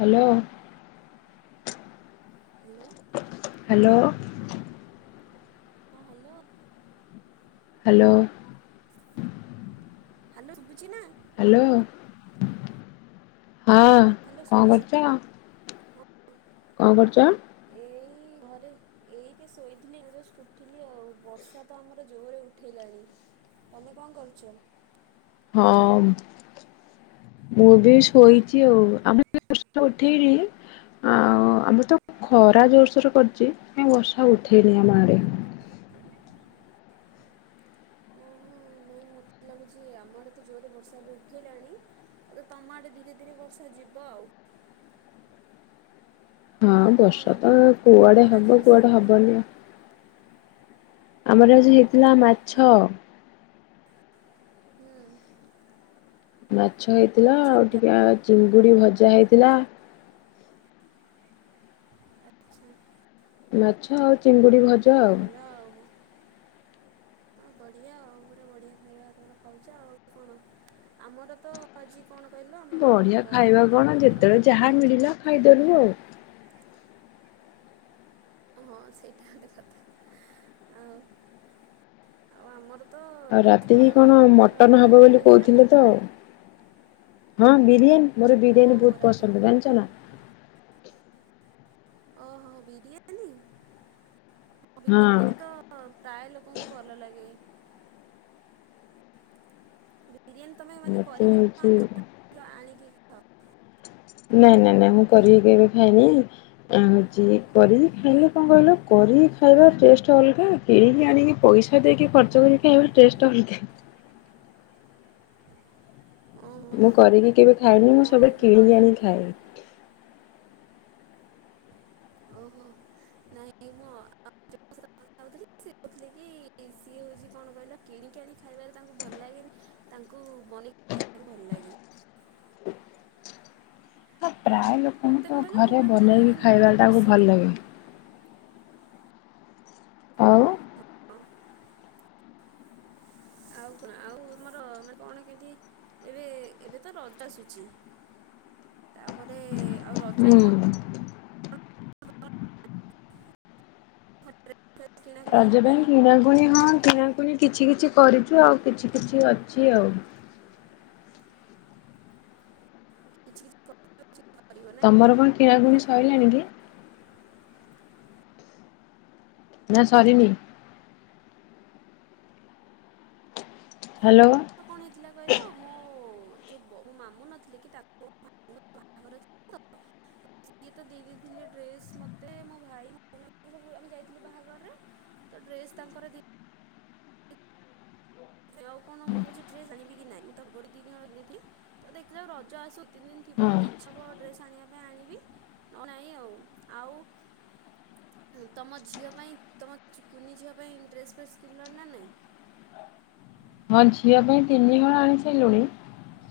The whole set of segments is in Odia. ହ୍ୟାଲୋ। ହ୍ୟାଲୋ। ହ୍ୟାଲୋ। ହଁ ହ୍ୟାଲୋ। ହ୍ୟାଲୋ। ହ୍ୟାଲୋ ଶୁଭୁଛିି ନା? ହ୍ୟାଲୋ। ହଁ ହ୍ୟାଲୋ କଣ ଶୁଭୁଛି କରୁଚ? ହଁ କଣ କରୁଚ? ଏଇ ଘରେ ଏଇଠେ ଶୋଇଥିଲି ଜଷ୍ଟ ଉଠିଲି ଆଉ ବର୍ଷା ତ ଆମର ଜୋରରେ ଉଠେଇଲାଣି ତମେ କଣ କରୁଚ? ହଁ ମୁଁ ବି ଶୋଇଚି ଆଉ ଆମେ ବି ବର୍ଷା ଉଠେଇନି ଆଉ ଆମେ ତ ଖରା ଜୋରସୋରେ କରିଚି ବର୍ଷା ଉଠେଇନି ଆମ ଆଡେ। ଓହୋ ନାଇଁ ମତେ ଲାଗୁଚି ଆମର ତ ଜୋରେ ବର୍ଷା ବି ଉଠେଇଲାଣି ହେଠୁ ତମ ଆଡେ ଧୀରେ ଧୀରେ ବର୍ଷା ଯିବ ଆଉ। ହଁ ଆଉ କଣ? ବର୍ଷା ତ ଆଉ କୁଆଡେ କଣ ଆଜି ହବ ରୋଷେଇ କୁଆଡେ କଲ ହବନି ଆଉ। ହୁଁ ଆମର ଆଜି ହେଇଥିଲା ମାଛ। ହୁଁ ମାଛ ଛ ହେଇଥିଲା ମାଛ ଆଉ ହେଇଥିଲା ଟିକେ ଆ ଚିଙ୍ଗୁଡ଼ି ଭଜା ହେଇଥିଲା। ଆଛା। ମାଛ ଆଉ ଚିଙ୍ଗୁଡି ଭଜା ଆଉ। ହଁ ବଢିଆ ଆଉ ପୁରା ବଢିଆ ଖାଇବା ତମର ଖାଉଚ ଆଉ। କଣ ଆମର ତ ଆଜି କଣ କହିଲ ଆମର ବଢିଆ ଗରମ ଖାଇବା ଭାତ କଣ ପଖାଳ ଭାତ ଯେତେବେଳେ ଯାହା ଦୁଇଟାଯାକ ଥିଲା ମିଳିଲା ଖାଇଦେଲୁ ଆଉ। ହଁ ସେଇଟା ଗୋଟେ କଥା ଆଉ ଆଉ ଆମର ତ ଆଉ ଆଜି ରାତିକି ଗରମ ଭାତ କଣ ପଖାଳ ଭାତ ମଟନ ହବ ଦୁଇଟାଯାକ ବୋଲି ହେଇଥିଲା କୋହୁଥିଲେ ତ ଆଉ। ହଁ ବିରିୟାନୀ ମୋତେ ବିରିୟାନୀ ଓହୋ ବୋହୁତ ରାତି ପସନ୍ଦ। ଜାଣିଚ ନା? ଓହୋ ବିରିୟାନି ହଁ ବିରିୟାନୀ ହଁ ତ ପ୍ରାୟେ ଲୋକଙ୍କୁ ଭଲ ଲାଗେ। ବିରିୟାନୀ ତୁମେ ମାନେ ମତେ କରିକି ହଉଛି ଖାଅ ନା [unintelligible] ଆଣିକି ଖା ନାଇଁ ନାଇଁ ନାଇଁ ମୁଁ କରିକି କେବେ ଖାଇନି। ଆଁ ହୋଉଚି କରିକି ଖାଇଲେ କଣ କହିଲ କରି ଖାଇବା ଟେଷ୍ଟ ଅଲଗା କିଣିକି ଆଣିକି ପଇସା ଦେଇକି ଖର୍ଚ୍ଚ କରି ଖାଇବା ଟେଷ୍ଟ ଅଲଗା। ଓହୋ ମୁଁ କରିକି କେବେ ଖାଏନି ମୁଁ ହଁ ସବୁବେଳେ ଆଉ କିଣିକି ଜଣ ଆଣି ଖାଏ। ଓହୋ ନାଇଁ ମୁଁ ଅ [unintelligible] କୋହୁଥିଲେ କି ସିଏ ହୋଉଚି କଣ କହିଲ କିଣିକି ଆଣି ଖାଇବାରେ ତାଙ୍କୁ ଭଲ ଲାଗେନି ତାଙ୍କୁ ବନେଇକି ଖାଇବାକୁ ଭଲ ଲାଗେ। ଆଉ ପ୍ରାୟ ଲୋକଙ୍କୁ ମୋତେ ତ କ'ଣ କହିଲ ଘରେ ମୋର ବିରିୟାନୀ ବନେଇକି ମୋର ଖାଇବା ଏତେ ଟାକୁ ପସନ୍ଦ ଭଲ ନୁହଁ ଲାଗେ। ଆଉ ଅ ଆଉ କଣ ଆଉ ତମର ମାନେ କଣ କେମିତି ଏବେ ଏବେ ତ ରଜ ଆସୁଛି। ତାପରେ ଆଉ ରଜ ପାଇଁ କଣ ହୁଁ। କିଣାକୁଣି ରଜ ପାଇଁ ହେଲାଣି କିଣାକୁଣି ହଁ କିଣାକୁଣି କିଛି କିଛି କରିଛୁ ଆଉ କିଛି କିଛି ଅଛି ଆଉ। କିଛି କିଛି [unintelligible] ନା ତମର କଣ କିଣାକୁଣି ସଇଲାଣି କି? ନା ସରିନି। ହ୍ୟାଲୋ କଣ ହେଇଥିଲା କହିଲ ମୋ ଯଉ ମୋ ମାମୁଁ ନଥିଲେ କି ତାଙ୍କ ପୁଅ ବାହାଘର ଥିଲା ସିଏ ତ ଦେଇ ଦେଇଥିଲେ ଡ୍ରେସ୍ ମୋତେ ମୋ ଭାଇ ମୋ ଭଉଣୀ କୁ ଆମେ ଯାଇଥିଲୁ ବାହାଘରରେ ତ ଡ୍ରେସ୍ ତାଙ୍କର ଦେଇ ଆଉ କଣ ମୁଁ କହୁଛି ଡ୍ରେସ ଆଣିବି କି ନାଇଁ ମୁଁ ତା ପାଇଁ ତ କିଣି ନଥିଲି ତ ଦେଖ ଯଉ ରଜ ଆସୁ ତିନି ଦିନ ଥିବ ହଁ ଯଦି ଇଛା ହବ ଡ୍ରେସ ଆଣିବା ପାଇଁ ଆଣିବି ନହେଲେ ନାଇଁ ଆଉ ଆଉ ତମ ଝିଅ ପାଇଁ କୁନି ଝିଅ ପାଇଁ ଡ୍ରେସ ଫ୍ରେସ କିଣିଲଣି ନା ନାଇଁ? ହଁ ଝିଅ ପାଇଁ ତିନିହଳ ଆଣି ସାଇଲୁଣି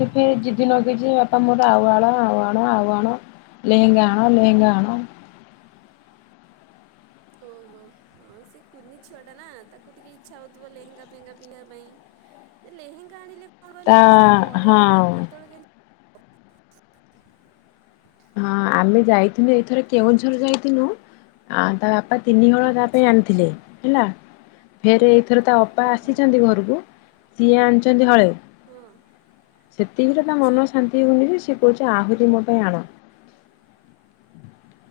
ସେ ଫେର୍ ଯିଦି ନଗେଇଛି ବାପା ମୋର ଆଉ ଆଣ ଆଉ ଆଣ ଆଉ ଆଣ ଲେହେଙ୍ଗା ଆଣ ଲେହେଙ୍ଗା ଆଣ। ଓହୋ ହ ସେ କୁନି ଛୁଆ ଟା ନା ତାକୁ ଟିକେ ଇଚ୍ଛା ହଉଥିବ ଲେହେଙ୍ଗା ଫେହେଙ୍ଗା ପିନ୍ଧିବା ପାଇଁ ଲେହେଙ୍ଗା ଆଣିଲେ କଣ ତା କହିଲ ସେଇ ଥରେ ଅଧେ ହଁ। କେତେବେଳେ କେମିତି ହଁ ଆମେ ଯାଇଥିଲୁ ଏଥର କେଉଁଝର ଯାଇଥିଲୁ ତା ବାପା ତିନିହଳ ତା ପାଇଁ ଆଚ୍ଛା ଆଣିଥିଲେ ହେଲା ଫେରେ ଏକ ଫେର ତା ଅପା ଓହୋ ଆସିଛନ୍ତି ଘରକୁ ସିଏ ଆଣିଛନ୍ତି ହଳେ ହଁ ସେତିକିରେ ତା ଆଚ୍ଛା ମନ ଶାନ୍ତି ହଉନି ଯେ ସିଏ କହୁଛି ଆହୁରି ମୋ ପାଇଁ ଆଣ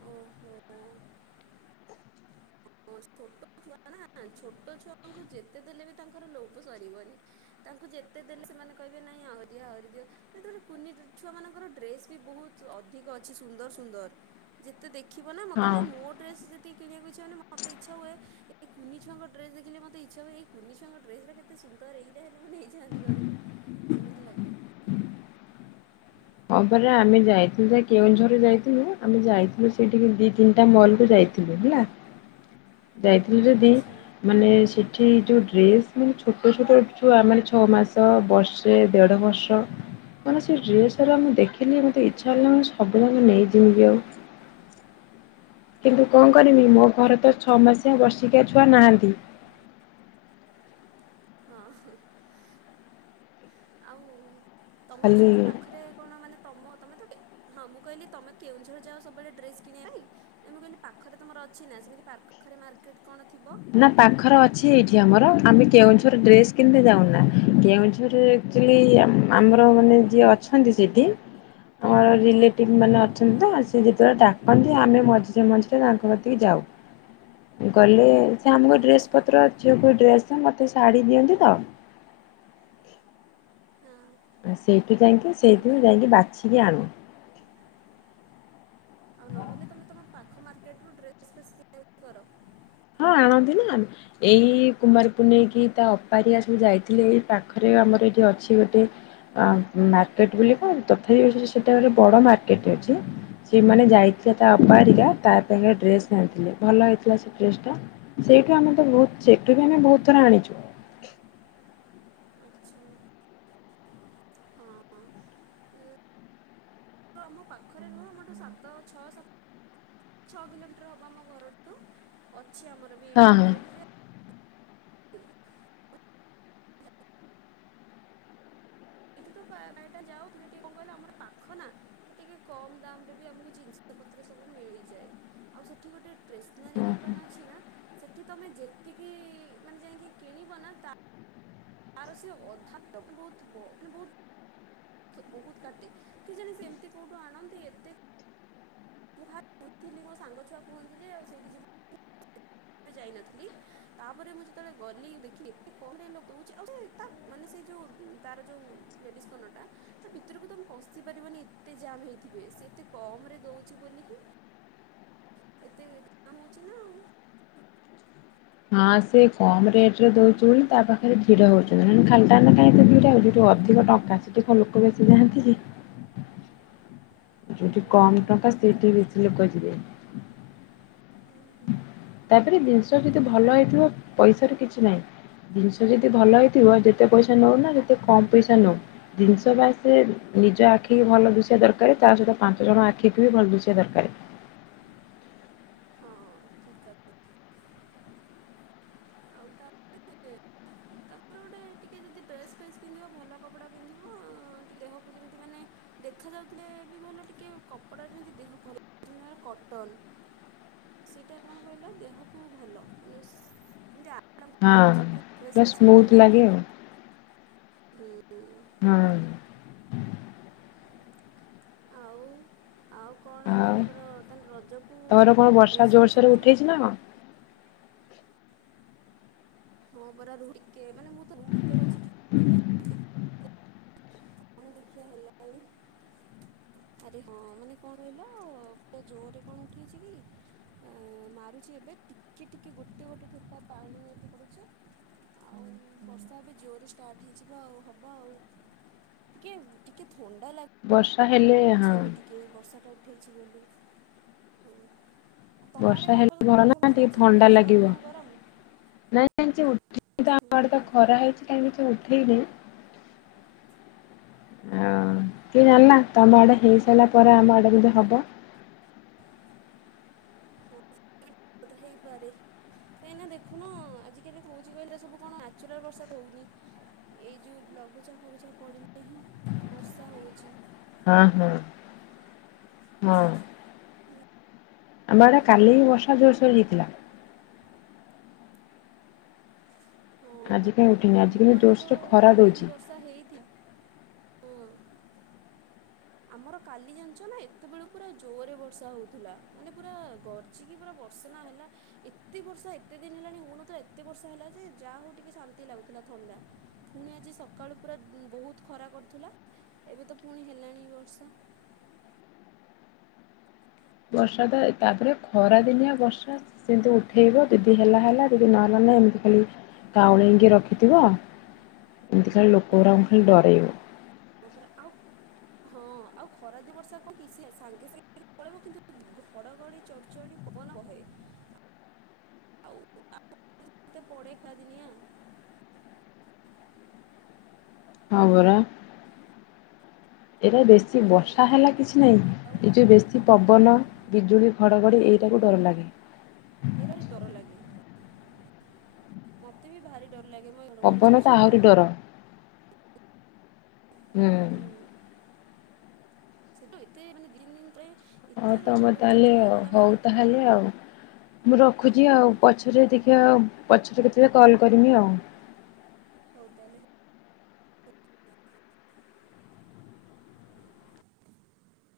ଓହୋ ହଁ ଛୋଟ ଛୁଆ ନା ଛୋଟ ଛୁଆଙ୍କୁ ଯେତେ ଦେଲେ ବି ତାଙ୍କର ଲୋଭ ସରିବନି ତାଙ୍କୁ ଯେତେ ଦେଲେ ସେମାନେ କହିବେ ନାଇଁ ଆହୁରିଆ ଆହୁରି ଦିଅଟ କୁନି ଛୁଆ ମାନଙ୍କର ଡ୍ରେସ୍ ବି ବହୁତ ଅଧିକ ଅଛି ସୁନ୍ଦର ସୁନ୍ଦର ଯେତେ ଦେଖି ଦେଖିବ ନା ମୋତେ ହଁ ନା ମୋ ଡ୍ରେସ ଯଦି କିଣିବାକୁ ଇଛା ହଉନି ମତେ ଇଚ୍ଛା ହୁଏ ଏ କୁନି ଛୁଆଙ୍କ ଡ୍ରେସ ଦେଖିଲେ ମତେ ଇଚ୍ଛା ହୁଏନି କୁନି ଛୁଆଙ୍କ ଡ୍ରେସ ଟା କେତେ ସୁନ୍ଦର ହେଇଥାଏ ହେଲେ ମୁଁ ନେଇଯାଆନ୍ତି ଘରକୁ ସେମିତି ଲାଗେ ହଁ ପରା ଆମେ ଯାଇଥିଲୁ ଯେ କେଉଁଝର ଯାଇଥିଲୁ ଆମେ ଯାଇଥିଲୁ ସେଇଠିକି ଦି ତିନିଟା ମଲକୁୁ ଯାଇଥିଲୁ ହେଲା ଯାଇଥିଲୁ ଯଦି ଆଚ୍ଛା ମାନେ ସେ ଏଠି ଯୋଉ ଡ୍ରେସ ମାନେ ଛୋଟ ଛୋଟ ଯୋଉ ଆମର ଛଅ ମାସ ବର୍ଷେ ଦେଢ ବର୍ଷ ମାନେ ସେ ଡ୍ରେସ ମୁଁ ଦେଖିଲି ମତେ ଇଚ୍ଛା ହେଲା ମୁ ସବୁଯାକ ନେଇଯିବି କି ଆଉ। କିନ୍ତୁ କଣ କରିବି ମୋ ତ ଘର ଛଅ ଛୋଟ ମାସିଆ ବର୍ଷି ଛୁଆ ନାହାନ୍ତି। ହଁ ଆଉ ତମର ସେଠି ଖାଲି ପାଖରେ କଣ ମାନେ ତମ ତମେ ତ ହଁ ମୁଁ କହିଲି ତମେ କେଉଁଝର ଯାଅ ସବୁବେଳେ ଡ୍ରେସ କିଣିବା ପାଇଁ ମୁଁ କହିଲି ପାଖରେ ତମର ଅଛି ନା ସେମିତି ପାଖରେ ମାର୍କେଟ କଣ ଥିବ। ନା ପାଖରେ ଅଛି ଏଇଠି ଆମର ଆମେ କେଉଁଝର ଡ୍ରେସ୍ କିଣି ଯାଉନା କେଉଁଝର ଆଚୁଆଲି ଆମର ମାନେ ଯିଏ ଅଛନ୍ତି ସେଠି ଆମର ରିଲେଟିଭ ମାନେ ଅଛନ୍ତି ତ ହଁ ସେ ଯେତେବେଳେ ଡାକନ୍ତି ଆମେ ମଝିରେ ମଝିରେ ତାଙ୍କ କତିକି ଯାଉ ଗଲେ ସେ ଆମକୁ ଡ୍ରେସ ଆଚ୍ଛା ପତ୍ର ଝିକୁ ଡ୍ରେସ ମତେ ଶାଢୀ ଦିଅନ୍ତି ତ। ହଁ ଆ ସସେଇଠି ଯାଇକି ସେଇଥିରୁଁ ଆଚ୍ଛା ଯାଇକି ବାଛିକି ଆଣୁ। ଆଉ ନହେଲେ ତମେ ତମ ପା ପାଖ ମାର୍କେଟରୁୁ ଡ୍ରେସ୍ ଫ୍ରେସ କିଣା କିଣି କର। ହଁ ଆଣନ୍ତି ନା ଏଇ କୁମାରୀ ପୁନେଇ କିି ତା ଅପାହାରିକା ସବୁ ଯାଇଥିଲେ ଏଇ ପାଖରେ ଆମର ଏଇଠି ଅଛି ଗୋଟେ ମାର୍କେଟ ବୋଲି କଣ ତଥାପି ସେଟା ଗୋଟେ ବଡ ମାର୍କେଟ ଅଛି ସେମାନେ ଯାଇଥିଲେ ତା ଅପାହାରିକା ତା ପାଖରେ ଡ୍ରେସ ଆଣିଥିଲେ ଭଲ ହେଇଥିଲା ସେ ଡ୍ରେସ ଟା ସେଇଠୁ ଆମେ ତ ବହୁତ ସେଇଠୁ ବି ଆମେ ବହୁତ ଥର ଆଣିଛୁ। ଆଛା ହଁ ଆମ ପାଖରେ ନୁହଁ ଆମଠୁ ସାତ ଛଅ ସାତ ଛଅ କିଲୋମିଟର ହବ ଆମ ଘରଠୁ ଅଛି ଆମର ବି ହଁ ଏଇଠି ହଁ। ମାର୍କେଟ ଯେ ଏଇଠି ତ ଏଟା ଯାଉ ଟିକେ କଣ କହିଲା ଆମର ପାଖ ନା ତ ଟିକେ କମ ଦାମ ରେ ବି ଆମକୁ ଜିନିଷ ପତ୍ର ସବୁ ମିଳିଯାଏ। ଆଉ ସେଠି ଗୋଟେ ଷ୍ଟେସନାରୀ ଓହୋ। ଦୋକାନ ଅଛି ନା ସେଠି ତମେ ଯେତିକି ମାନେ ଯାଇକି କିଣିବ ନା ତାର ସେ ଅଧାଟ ବହୁତ ମାନେ ବହୁତ ବହୁତ କାଟେ କେ ଜାଣି ସେ ଏମିତି କୋଉଠୁ ଆଣନ୍ତି ଏତେ ମୁଁ ଭାବୁଥିଲି ମୋ ସାଙ୍ଗ ଛୁଆ କୁହନ୍ତି ଯେ ଆଉ ସେଇଠି ଯ ବେ ଯାଇନଥିଲି ତାପରେ ମୁଁ ଯେତେବେଳେ ଗଲି ଦେଖିଲି ଏତେ କମ ଲୋକ ଦେଉଛି ଆଉ ସେ ତା ମାନେ ସେ ଯେଉଁ ତାର ଯଉ ଲେଡିଜ କନରଟାତା ଭିତରକୁ ତମେ ପଶିପାରିବନି ଏତେ ଜାମ୍ ହେଇଥିବେ ସେ ଏତେ କମ ରେ ଦଉଛି ବୋଲି ହିଁ ଏତେ ଜାମ୍ ହେଉଛି ନା ଆଉ। ହଁ ସେ କମ ରେଟ ରେ ଦଉଛି ବୋଲି ତା ପାଖରେ ଭିଡ ହଉଛନ୍ତି ନ ହେଲେ ଖାଲିଟା ରେ କାଇଁ ଏତେ ଭିଡ ହେବେ ଅଧିକ ଟଙ୍କା ସେଠି ଲୋକ ବେଶୀ ଯାଆନ୍ତି କି? ଯଉଠି କମ ଟଙ୍କା ସେଠି ବେଶୀ ଲୋକ ଯିବେ। ହୁଁ। ତାପରେ ଜିନିଷ ଯଦି ଆଉ ଭଲ ହେଇଥିବ ପଇସାର କିଛି ନାହିଁ ଜିନିଷ ଯଦି ଭଲ ହେଇଥିବ ଯେତେ ପଇସା ନଉନା ଯେତେ କମ ପଇସା ନଉ ଜିନିଷ ବାସ ନିଜ ଆଖି ଭଲ ଦୂଷିବା ଦରକାର ତା ସହିତ ପାଞ୍ଚ ଜଣ ଆଖିକୁ ବି ଭଲ ଦୁଷିବା ଦରକାର। ହଁ ଠିକ କଥା ଆଉ ତ [unintelligible] ଟିକେ ଯଦି ଡ୍ରେସ ଫେସ୍ ପିନ୍ଧିବ ଭଲ କପଡା ପିନ୍ଧିବ ଟିକେ ଦେହକୁ ଯେମିତି ମାନେ ଦେଖା ଯାଉଥିଲେ ବି ଭଲ ଟିକେ କପଡା ଯେମିତି ଦେହ ଭଲ ଯେମିତି କଟନ ସେଇଟା କଣ କହିଲ ଦେହକୁ ଭଲ ମାନେ ଯେମିତି ଆ ହଁ ପୁରା ସ୍ମୁଥ ଲାଗେ ଆଉ। ହୁଁ ହୁଁ। ହଁ। ଆଉ ଆଉ କଣ ଏବେ ତମର ତାନେ ରଜ ତର କଣ ବର୍ଷା ଜୋରସୋରେ ଉଠେଇଛି ନା କଣ? ହଁ ପରା ରୁ ଟିକେ ମାନେ ମୁଁ ତ ରୁମ ଭିତରେ ଅଛି [unintelligible] କଣ ହେଲାଣି ଆରେ ହଁ ମାନେ କଣ ରହିଲ ପୁରା ଜୋରେ କଣ ଉଠେଇଛି କି ଉଁ ମାରୁଛି ଏବେ ଟିକେ ଟିକେ ଗୋଟେ ଗୋଟେ ଠୋପା ପାଣି ଏ ପଡୁଛି ଆଉ ବର୍ଷା ଏବେ ଜୋର ରେ ଷ୍ଟାର୍ଟ ହେଇଚି ତ ଆଉ ହବ ଆଉ। ଟିକେ ଟିକେ ଥଣ୍ଡ ବସ୍ ହେଲେ ହଁ। ଏଇ ବର୍ଷାଟା ଉଠେଇଛି ବୋଲି ହଁ। ବର୍ଷା ହେଲେ ଭଲ ନା ଟିକେ ଥଣ୍ଡା ସେ ଗରମ ଲାଗିବ ଆଉ ଗରମ ନାଇଁ। [unintelligible] ହୁଁ ଆମ ଆଡ଼େ ତ ଖରା ହେଇଛି କାଇଁ କିଛି ହଉନି। ଠେଇନି ଆଁ କିଏ ଜାଣିନା ତମ ଆଡେ ହଁ। ହେଇସାରିଲା ପରେ ଆମ ଆଡେ ଯଦି ହବ। ହେଇପାରେ କାହିଁକିନା ଦେଖୁନ ଆଜିକାଲି କହୁଛି କହିଲେ ସବୁ କଣ ନାଚୁରାଲ ବର୍ଷା ହଉନି ଏଇ ଯୋଉ ଲଘୁଚାପ ଫଘୁଚାପ ପଡ଼ିଲେ ହିଁ ବର୍ଷା ହଉଛି। ହଁ ହଁ ହଁ। ଆମ ଆଡ଼େ କାଲି ବି ବର୍ଷା ଜୋରସେ ହେଇଥିଲା। ହଁ। ଆଜି ଉଠିନି ଆମ ଆଜି କିନ୍ତୁ ଆଡ଼େ ତ ଜୋରସେ ଖରା କାଲି ବି ଦଉଛି। ବର୍ଷା ହେଇଥିଲା ହଁ। ଆମର କାଲି ଜାଣିଛ ନା ଏତେବେଳୁ ପୁରା ଜୋରରେ ବର୍ଷା ହଉଥିଲା ମାନେ ପୁରା ଗର୍ଜିକି ପୁରା ବର୍ଷନା ହେଲା ଏତେ ବର୍ଷା ଏତେ ଦିନ ହେଲାଣି ହେଉ ନଥିଲା ଏତେ ବର୍ଷା ହେଲା ଯେ ଯାହା ହଉ ଟିକେ ଶାନ୍ତି ଲାଗୁଥିଲା ଥଣ୍ଡା ପୁଣି ଆଜି ସକାଳୁ ପୁରା ବହୁତ ଖରା କରୁଥିଲା ଏବେ ତ ପୁଣି ହେଲାଣି ବର୍ଷା। ବର୍ଷା ତ ତାପରେ ଖରା ଦିନିଆ ବର୍ଷା ସେମିତି ଉଠେଇବ ଯଦି ହେଲା ହେଲା ଯଦି ନହେଲା ନାହିଁ ଏମିତି ଖାଲି କାଉଳେଇକି ରଖିଥିବ ଏମିତି ଖାଲି ଲୋକ ଗୁଡାକୁ ଖାଲି ଡରେଇବ। ହଁ ପରା ଆଉ ହଁ ଆଉ ଖରା ଯେ ବର୍ଷା କଣ କିଛି ସାଙ୍ଗେ ସାଙ୍ଗେ ପଳେଇବ କିନ୍ତୁ ଘଡଘଡି ଚଡଚଡି ପବନ ବହେ ଆ [unintelligible] ପଡେ ଖରା ଦିନିଆ। ହଁ ପରା। ଏଟା ବେଶୀ ବର୍ଷା ହେଲା କିଛି ଆଉ ନାହିଁ ଏ ଯଉ ବେଶୀ ପବନ ବିଜୁଳି ଘଡ଼ଘଡ଼ି ଏଇଟାକୁ ଡର ଲାଗେ। ଏଇଟା ଡର ଲାଗେ ମୋତେ ବି ଭାରି ଡର ଲାଗେ ଘଡ଼ଘଡ଼ି ପବନ ତ ଆହୁରି ଚଡଚଡ଼ି ଡର ହୁଁ। ସେଠୁ ଏତେ ମାନେ ଦିନ ଦିନ ପାଇଁ ହଁ ତମେ ତାହେଲେ ଆଉ ହଉ ତାହେଲେ ଆଉ ମୁଁ ରଖୁଛି ଆଉ ହଉ ପଛରେ ଟିକେ ଆଉ ପଛରେ କେତେବେଳେ କଲ କରିମି ଆଉ। [unintelligible]